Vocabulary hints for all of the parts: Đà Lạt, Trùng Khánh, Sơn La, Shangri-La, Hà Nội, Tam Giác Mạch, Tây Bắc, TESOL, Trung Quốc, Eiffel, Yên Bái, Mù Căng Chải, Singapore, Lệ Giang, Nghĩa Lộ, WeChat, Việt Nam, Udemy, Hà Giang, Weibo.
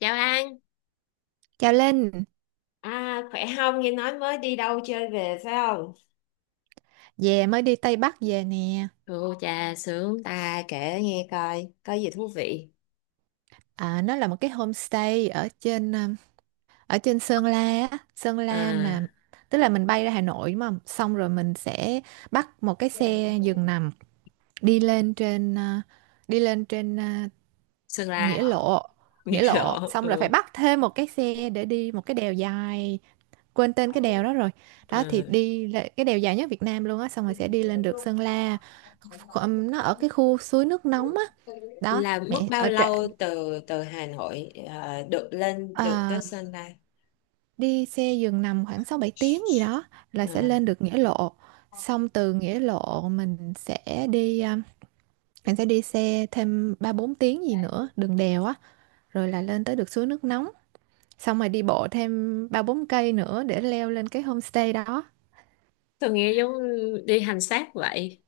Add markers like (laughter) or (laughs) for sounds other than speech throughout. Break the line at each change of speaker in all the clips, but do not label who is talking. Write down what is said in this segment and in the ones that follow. Chào An.
Chào Linh,
À, khỏe không? Nghe nói mới đi đâu chơi về phải không?
về mới đi Tây Bắc về nè.
Ô chà sướng. Ta kể nghe coi, có gì thú vị?
À, nó là một cái homestay ở trên Sơn La á. Sơn
À,
La mà tức là mình bay ra Hà Nội đúng không? Xong rồi mình sẽ bắt một cái xe giường nằm đi lên trên uh, đi lên trên
Sơn
nghĩa
La.
lộ
(laughs) Nghe
nghĩa Lộ,
rõ.
xong rồi phải
Ừ.
bắt thêm một cái xe để đi một cái đèo dài, quên tên cái đèo đó rồi, đó thì
Ừ.
cái đèo dài nhất Việt Nam luôn á, xong rồi sẽ đi lên được Sơn La. Nó ở cái khu suối nước nóng á đó.
Là mất
Mẹ
bao
ở trệ.
lâu từ từ Hà Nội được lên được tới
à,
Sơn La?
đi xe giường nằm khoảng 6-7 tiếng gì
(laughs)
đó là sẽ
Ờ,
lên được Nghĩa Lộ. Xong từ Nghĩa Lộ mình sẽ mình sẽ đi xe thêm 3-4 tiếng gì nữa đường đèo á, rồi là lên tới được suối nước nóng. Xong rồi đi bộ thêm 3-4 cây nữa để leo lên cái homestay đó.
tôi nghe giống đi hành xác vậy.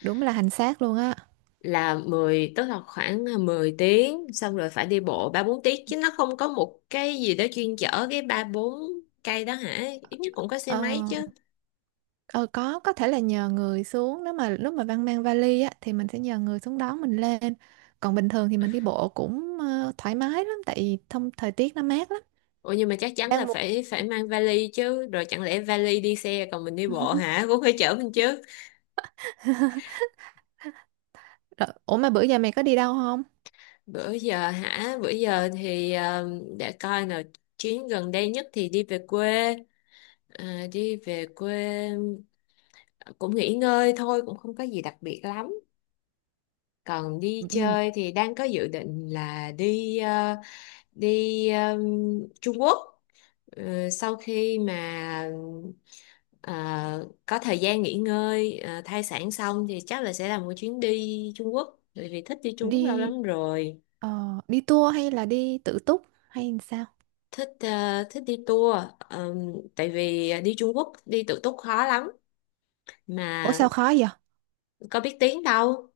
Đúng là hành xác luôn á.
Là mười, tức là khoảng 10 tiếng xong rồi phải đi bộ 3 4 tiếng chứ nó không có một cái gì đó chuyên chở cái 3 4 cây đó hả? Ít nhất cũng có xe
ờ,
máy chứ.
ờ có thể là nhờ người xuống, nếu mà lúc mà Văn mang vali á thì mình sẽ nhờ người xuống đón mình lên. Còn bình thường thì mình đi bộ cũng thoải mái lắm, tại vì thông thời tiết nó mát lắm.
Ủa nhưng mà chắc chắn là
Đang mùa.
phải phải mang vali chứ, rồi chẳng lẽ vali đi xe còn mình đi bộ hả? (laughs) Cũng phải chở mình chứ.
(laughs) Rồi, ủa mà bữa giờ mày có đi đâu không?
Bữa giờ hả? Bữa giờ thì để coi nào, chuyến gần đây nhất thì đi về quê. À, đi về quê, ờ, cũng nghỉ ngơi thôi, cũng không có gì đặc biệt lắm. Còn đi
Ừ,
chơi thì đang có dự định là đi ờ, Trung Quốc. Sau khi mà ờ, có thời gian nghỉ ngơi thai sản xong thì chắc là sẽ làm một chuyến đi Trung Quốc, bởi vì thích đi Trung Quốc lâu
đi
lắm rồi.
đi tour hay là đi tự túc hay sao?
Thích đi tour. Ờ, Tại vì đi Trung Quốc đi tự túc khó lắm
Ủa
mà,
sao khó vậy?
có biết tiếng đâu.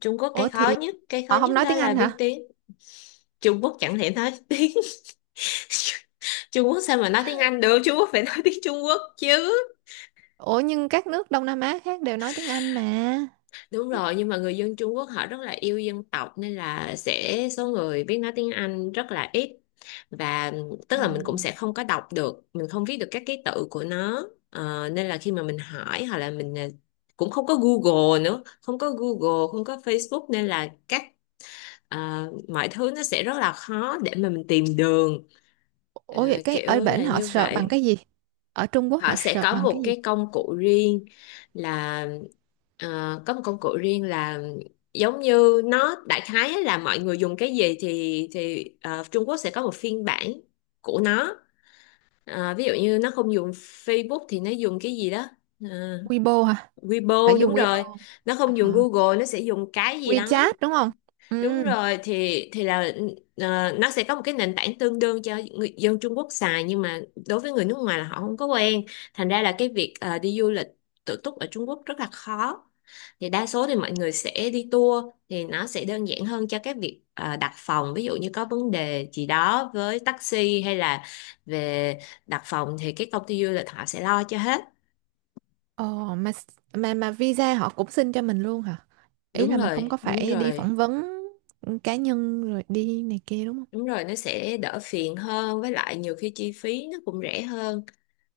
Trung Quốc,
Ủa
cái khó
thì
nhất cái khó
họ không
nhất
nói
đó
tiếng
là
Anh
biết
hả?
tiếng. Trung Quốc chẳng thể nói (laughs) tiếng (laughs) Trung Quốc, sao mà nói tiếng Anh được, Trung Quốc phải nói tiếng Trung Quốc chứ.
Ủa nhưng các nước Đông Nam Á khác đều nói tiếng Anh mà.
Đúng rồi, nhưng mà người dân Trung Quốc họ rất là yêu dân tộc nên là sẽ số người biết nói tiếng Anh rất là ít. Và tức là mình cũng sẽ không có đọc được, mình không viết được các ký tự của nó. Nên là khi mà mình hỏi hoặc là mình, cũng không có Google nữa, không có Google không có Facebook nên là mọi thứ nó sẽ rất là khó để mà mình tìm đường. Ờ,
Ủa vậy cái
Kiểu
ở bển
là
họ
như
search bằng
vậy.
cái gì? Ở Trung Quốc họ
Họ sẽ
search
có
bằng
một
cái gì?
cái công cụ riêng, là có một công cụ riêng, là giống như nó đại khái á, là mọi người dùng cái gì thì Trung Quốc sẽ có một phiên bản của nó. Ví dụ như nó không dùng Facebook thì nó dùng cái gì đó. Ờ,
Weibo hả?
Weibo
Phải
đúng
dùng Weibo
rồi,
không?
nó không dùng
À,
Google, nó sẽ dùng cái gì đó.
WeChat đúng không?
Đúng
Ừ.
rồi, thì là nó sẽ có một cái nền tảng tương đương cho người dân Trung Quốc xài, nhưng mà đối với người nước ngoài là họ không có quen. Thành ra là cái việc đi du lịch tự túc ở Trung Quốc rất là khó. Thì đa số thì mọi người sẽ đi tour, thì nó sẽ đơn giản hơn cho các việc đặt phòng, ví dụ như có vấn đề gì đó với taxi hay là về đặt phòng thì cái công ty du lịch họ sẽ lo cho hết.
Ồ mà s- mà visa họ cũng xin cho mình luôn hả? Ý
đúng
là mình không có
rồi đúng
phải đi
rồi
phỏng vấn cá nhân rồi đi này kia đúng không?
đúng rồi, nó sẽ đỡ phiền hơn, với lại nhiều khi chi phí nó cũng rẻ hơn.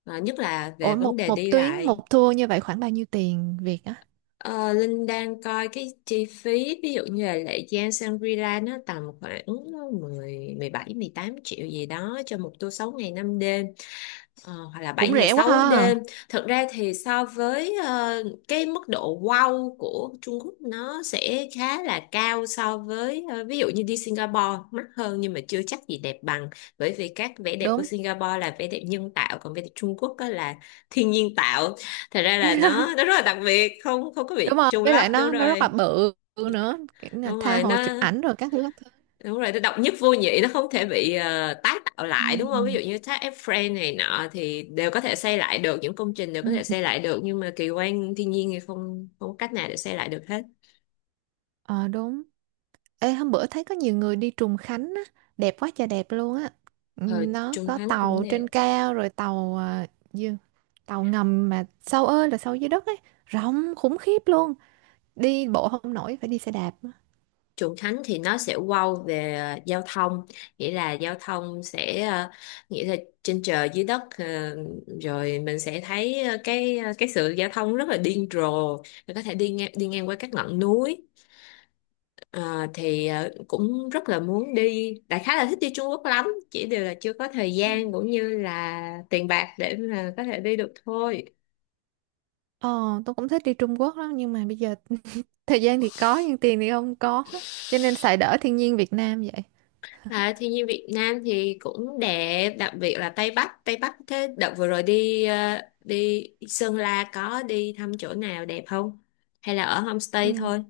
Ờ, nhất là về
Ủa, một
vấn đề
một
đi
tuyến, một
lại.
tour như vậy khoảng bao nhiêu tiền Việt á?
Ờ, Linh đang coi cái chi phí, ví dụ như là Lệ Giang Shangri-La nó tầm khoảng mười, mười bảy mười tám triệu gì đó cho một tour 6 ngày 5 đêm. Ờ, hoặc là 7
Cũng
ngày
rẻ quá
6
ha.
đêm. Thật ra thì so với cái mức độ wow của Trung Quốc nó sẽ khá là cao, so với ví dụ như đi Singapore mắc hơn nhưng mà chưa chắc gì đẹp bằng. Bởi vì các vẻ đẹp của
Đúng.
Singapore là vẻ đẹp nhân tạo, còn vẻ đẹp Trung Quốc á là thiên nhiên tạo. Thật ra là nó rất là đặc biệt, không không có
Đúng
bị
rồi,
trùng
với
lắp,
lại
đúng
nó rất là
rồi.
bự nữa, kiểu là
Đúng
tha
rồi,
hồ chụp
nó
ảnh rồi các thứ các thứ.
đúng rồi, nó độc nhất vô nhị, nó không thể bị tái tạo
Ừ.
lại, đúng không? Ví dụ như thác Eiffel này nọ thì đều có thể xây lại được, những công trình đều
Ừ.
có thể xây lại được, nhưng mà kỳ quan thiên nhiên thì không, không có cách nào để xây lại được hết.
Ờ đúng. Ê hôm bữa thấy có nhiều người đi Trùng Khánh á, đẹp quá trời đẹp luôn á. Ừ,
Ờ,
nó
Trung
có
Thánh cũng
tàu
nè.
trên cao rồi tàu, à, gì? Tàu ngầm mà sâu ơi là sâu dưới đất ấy, rộng khủng khiếp luôn, đi bộ không nổi phải đi xe đạp á.
Trùng Khánh thì nó sẽ wow về giao thông, nghĩa là giao thông sẽ nghĩa là trên trời dưới đất, rồi mình sẽ thấy cái sự giao thông rất là điên rồ, mình có thể đi ngang qua các ngọn núi. Ờ, thì cũng rất là muốn đi, đại khái là thích đi Trung Quốc lắm, chỉ điều là chưa có thời gian cũng như là tiền bạc để mà có thể đi được thôi.
Ờ tôi cũng thích đi Trung Quốc lắm nhưng mà bây giờ (laughs) thời gian thì có nhưng tiền thì không có, cho nên xài đỡ thiên nhiên Việt Nam vậy.
À, thiên nhiên Việt Nam thì cũng đẹp, đặc biệt là Tây Bắc. Tây Bắc thế đợt vừa rồi đi đi Sơn La có đi thăm chỗ nào đẹp không, hay là ở
Ừ.
homestay thôi?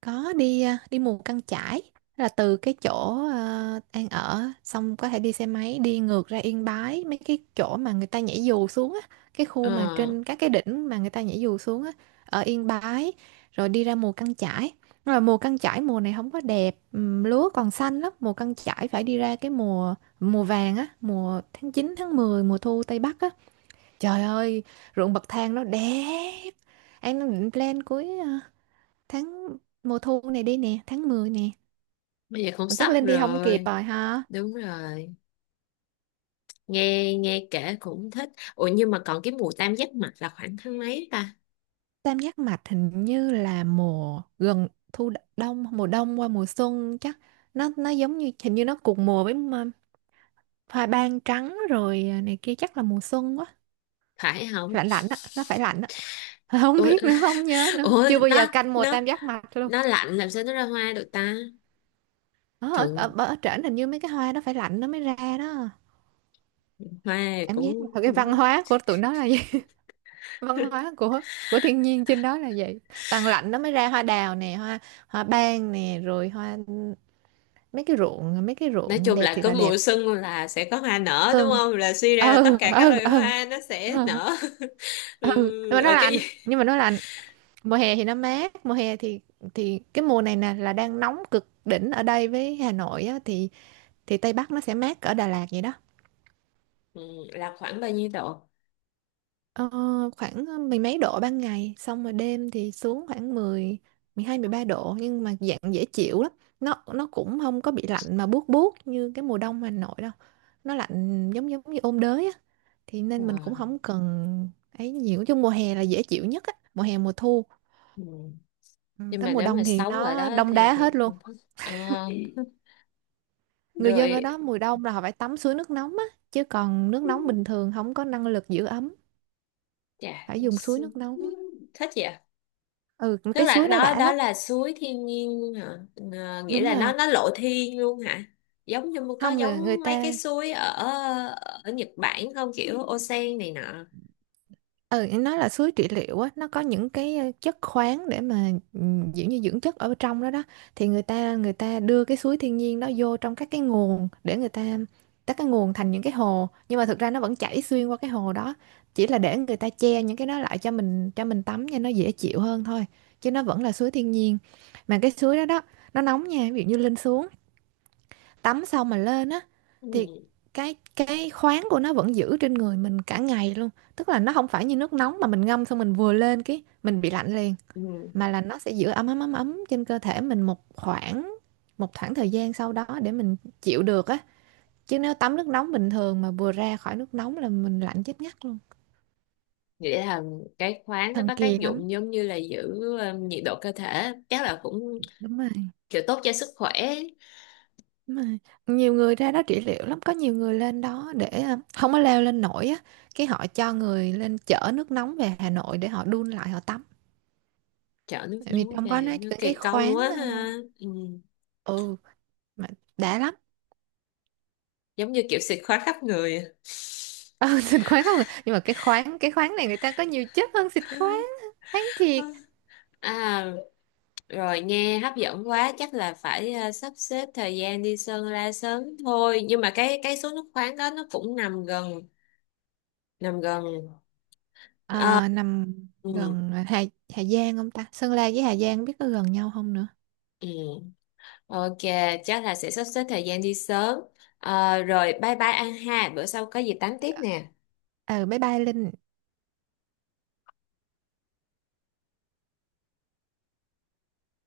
Có đi, đi mù căng chải, là từ cái chỗ, An ở, xong có thể đi xe máy đi ngược ra Yên Bái mấy cái chỗ mà người ta nhảy dù xuống á, cái khu
ờ
mà trên các cái đỉnh mà người ta nhảy dù xuống á, ở Yên Bái, rồi đi ra mù căng chải. Rồi mùa căng chải mùa này không có đẹp, lúa còn xanh lắm, mùa căng chải phải đi ra cái mùa mùa vàng á, mùa tháng 9 tháng 10 mùa thu Tây Bắc á. Trời ơi, ruộng bậc thang nó đẹp. Em định plan cuối tháng mùa thu này đi nè, tháng 10 nè.
Bây giờ cũng
Mà chắc
sắp
lên đi không kịp
rồi.
rồi ha.
Đúng rồi, nghe nghe kể cũng thích. Ủa nhưng mà còn cái mùa tam giác mạch là khoảng tháng mấy ta?
Tam Giác Mạch hình như là mùa gần thu, đông, mùa đông qua mùa xuân chắc. Nó giống như hình như nó cùng mùa với hoa ban trắng rồi, này kia, chắc là mùa xuân quá.
Phải không?
Lạnh lạnh á nó phải lạnh á. (laughs) Không
Ủa
biết nữa, không nhớ nữa,
ủa
chưa bao giờ canh mùa tam giác mạch luôn.
nó lạnh làm sao nó ra hoa được ta?
Ờ, ở ở,
Thường
ở, ở, trển hình như mấy cái hoa nó phải lạnh nó mới ra đó.
hoa
Cảm giác
cũng,
là cái văn
cũng
hóa của tụi nó là văn
(laughs)
hóa của thiên nhiên trên đó là vậy, tàn lạnh nó mới ra hoa đào nè, hoa hoa ban nè, rồi hoa mấy cái ruộng mấy cái
nói
ruộng
chung
đẹp
là
thiệt
có
là đẹp.
mùa xuân là sẽ có hoa nở, đúng
Tường.
không? Là suy ra là tất
Ừ
cả các
ừ
loài
ừ
hoa nó sẽ
ừ.
nở. (laughs)
Ừ. Nhưng
Ừ,
mà nó
ở cái
lạnh,
gì?
nhưng mà nó lạnh. Mùa hè thì nó mát. Mùa hè thì, cái mùa này nè là đang nóng cực đỉnh ở đây với Hà Nội á, thì, Tây Bắc nó sẽ mát ở Đà Lạt vậy đó.
Ừ, là khoảng bao nhiêu độ?
Ờ, khoảng mười mấy độ ban ngày, xong rồi đêm thì xuống khoảng mười, 12-13 độ, nhưng mà dạng dễ chịu lắm. Nó cũng không có bị lạnh mà buốt buốt như cái mùa đông Hà Nội đâu. Nó lạnh giống giống như ôn đới á. Thì
Ờ,
nên mình cũng không cần ấy nhiều, chứ mùa hè là dễ chịu nhất á, mùa hè mùa thu.
ừ.
Ừ,
Nhưng
tới
mà
mùa
nếu mà
đông thì
sống ở
nó
đó
đông
thì,
đá
thì...
hết luôn.
Ờ,
Người dân ở
rồi
đó mùa đông là họ phải tắm suối nước nóng á, chứ còn nước nóng bình thường không có năng lực giữ ấm,
dạ,
phải dùng suối nước nóng.
thích vậy.
Ừ,
Tức
cái
là
suối đó
đó
đã
đó
lắm.
là suối thiên nhiên hả? Ờ, nghĩa
Đúng
là nó
rồi.
nó lộ thiên luôn hả? Giống như có
Không, người người
giống mấy cái
ta,
suối ở ở Nhật Bản không, kiểu onsen này nọ?
ừ, nói là suối trị liệu á, nó có những cái chất khoáng, để mà kiểu như dưỡng chất ở trong đó đó, thì người ta đưa cái suối thiên nhiên đó vô trong các cái nguồn để người ta các cái nguồn thành những cái hồ, nhưng mà thực ra nó vẫn chảy xuyên qua cái hồ đó, chỉ là để người ta che những cái đó lại cho mình tắm cho nó dễ chịu hơn thôi, chứ nó vẫn là suối thiên nhiên. Mà cái suối đó đó nó nóng nha, ví dụ như lên xuống tắm xong mà lên á
Ừ.
thì cái khoáng của nó vẫn giữ trên người mình cả ngày luôn. Tức là nó không phải như nước nóng mà mình ngâm xong mình vừa lên cái mình bị lạnh liền,
Ừ.
mà là nó sẽ giữ ấm ấm ấm ấm trên cơ thể mình một khoảng, một khoảng thời gian sau đó để mình chịu được á, chứ nếu tắm nước nóng bình thường mà vừa ra khỏi nước nóng là mình lạnh chết ngắt luôn.
Nghĩa là cái khoáng nó
Thần
có tác
kỳ lắm.
dụng giống như là giữ nhiệt độ cơ thể, chắc là cũng
Đúng rồi.
kiểu tốt cho sức khỏe.
Mà nhiều người ra đó trị liệu lắm, có nhiều người lên đó để không có leo lên nổi á, cái họ cho người lên chở nước nóng về Hà Nội để họ đun lại họ tắm.
Chở nước
Tại vì
nóng
trong đó nó
về nó
có cái
kỳ công
khoáng,
quá ha. Ừ.
ừ, mà đã lắm.
Giống như kiểu xịt khoáng khắp người.
Ừ, (laughs) xịt khoáng không à? Nhưng mà cái khoáng, cái khoáng này người ta có nhiều chất hơn xịt khoáng, khoáng thiệt.
(laughs) À, rồi nghe hấp dẫn quá, chắc là phải sắp xếp thời gian đi Sơn La sớm thôi. Nhưng mà cái số nước khoáng đó nó cũng nằm gần, nằm gần. Ờ,
Ờ, nằm
ừ,
gần, Hà Hà Giang không ta, Sơn La với Hà Giang biết có gần nhau không nữa.
ừ. Ok, chắc là sẽ sắp xếp thời gian đi sớm. Ờ, rồi bye bye An ha, bữa sau có gì tám tiếp nè.
Ờ ừ, bye bye Linh.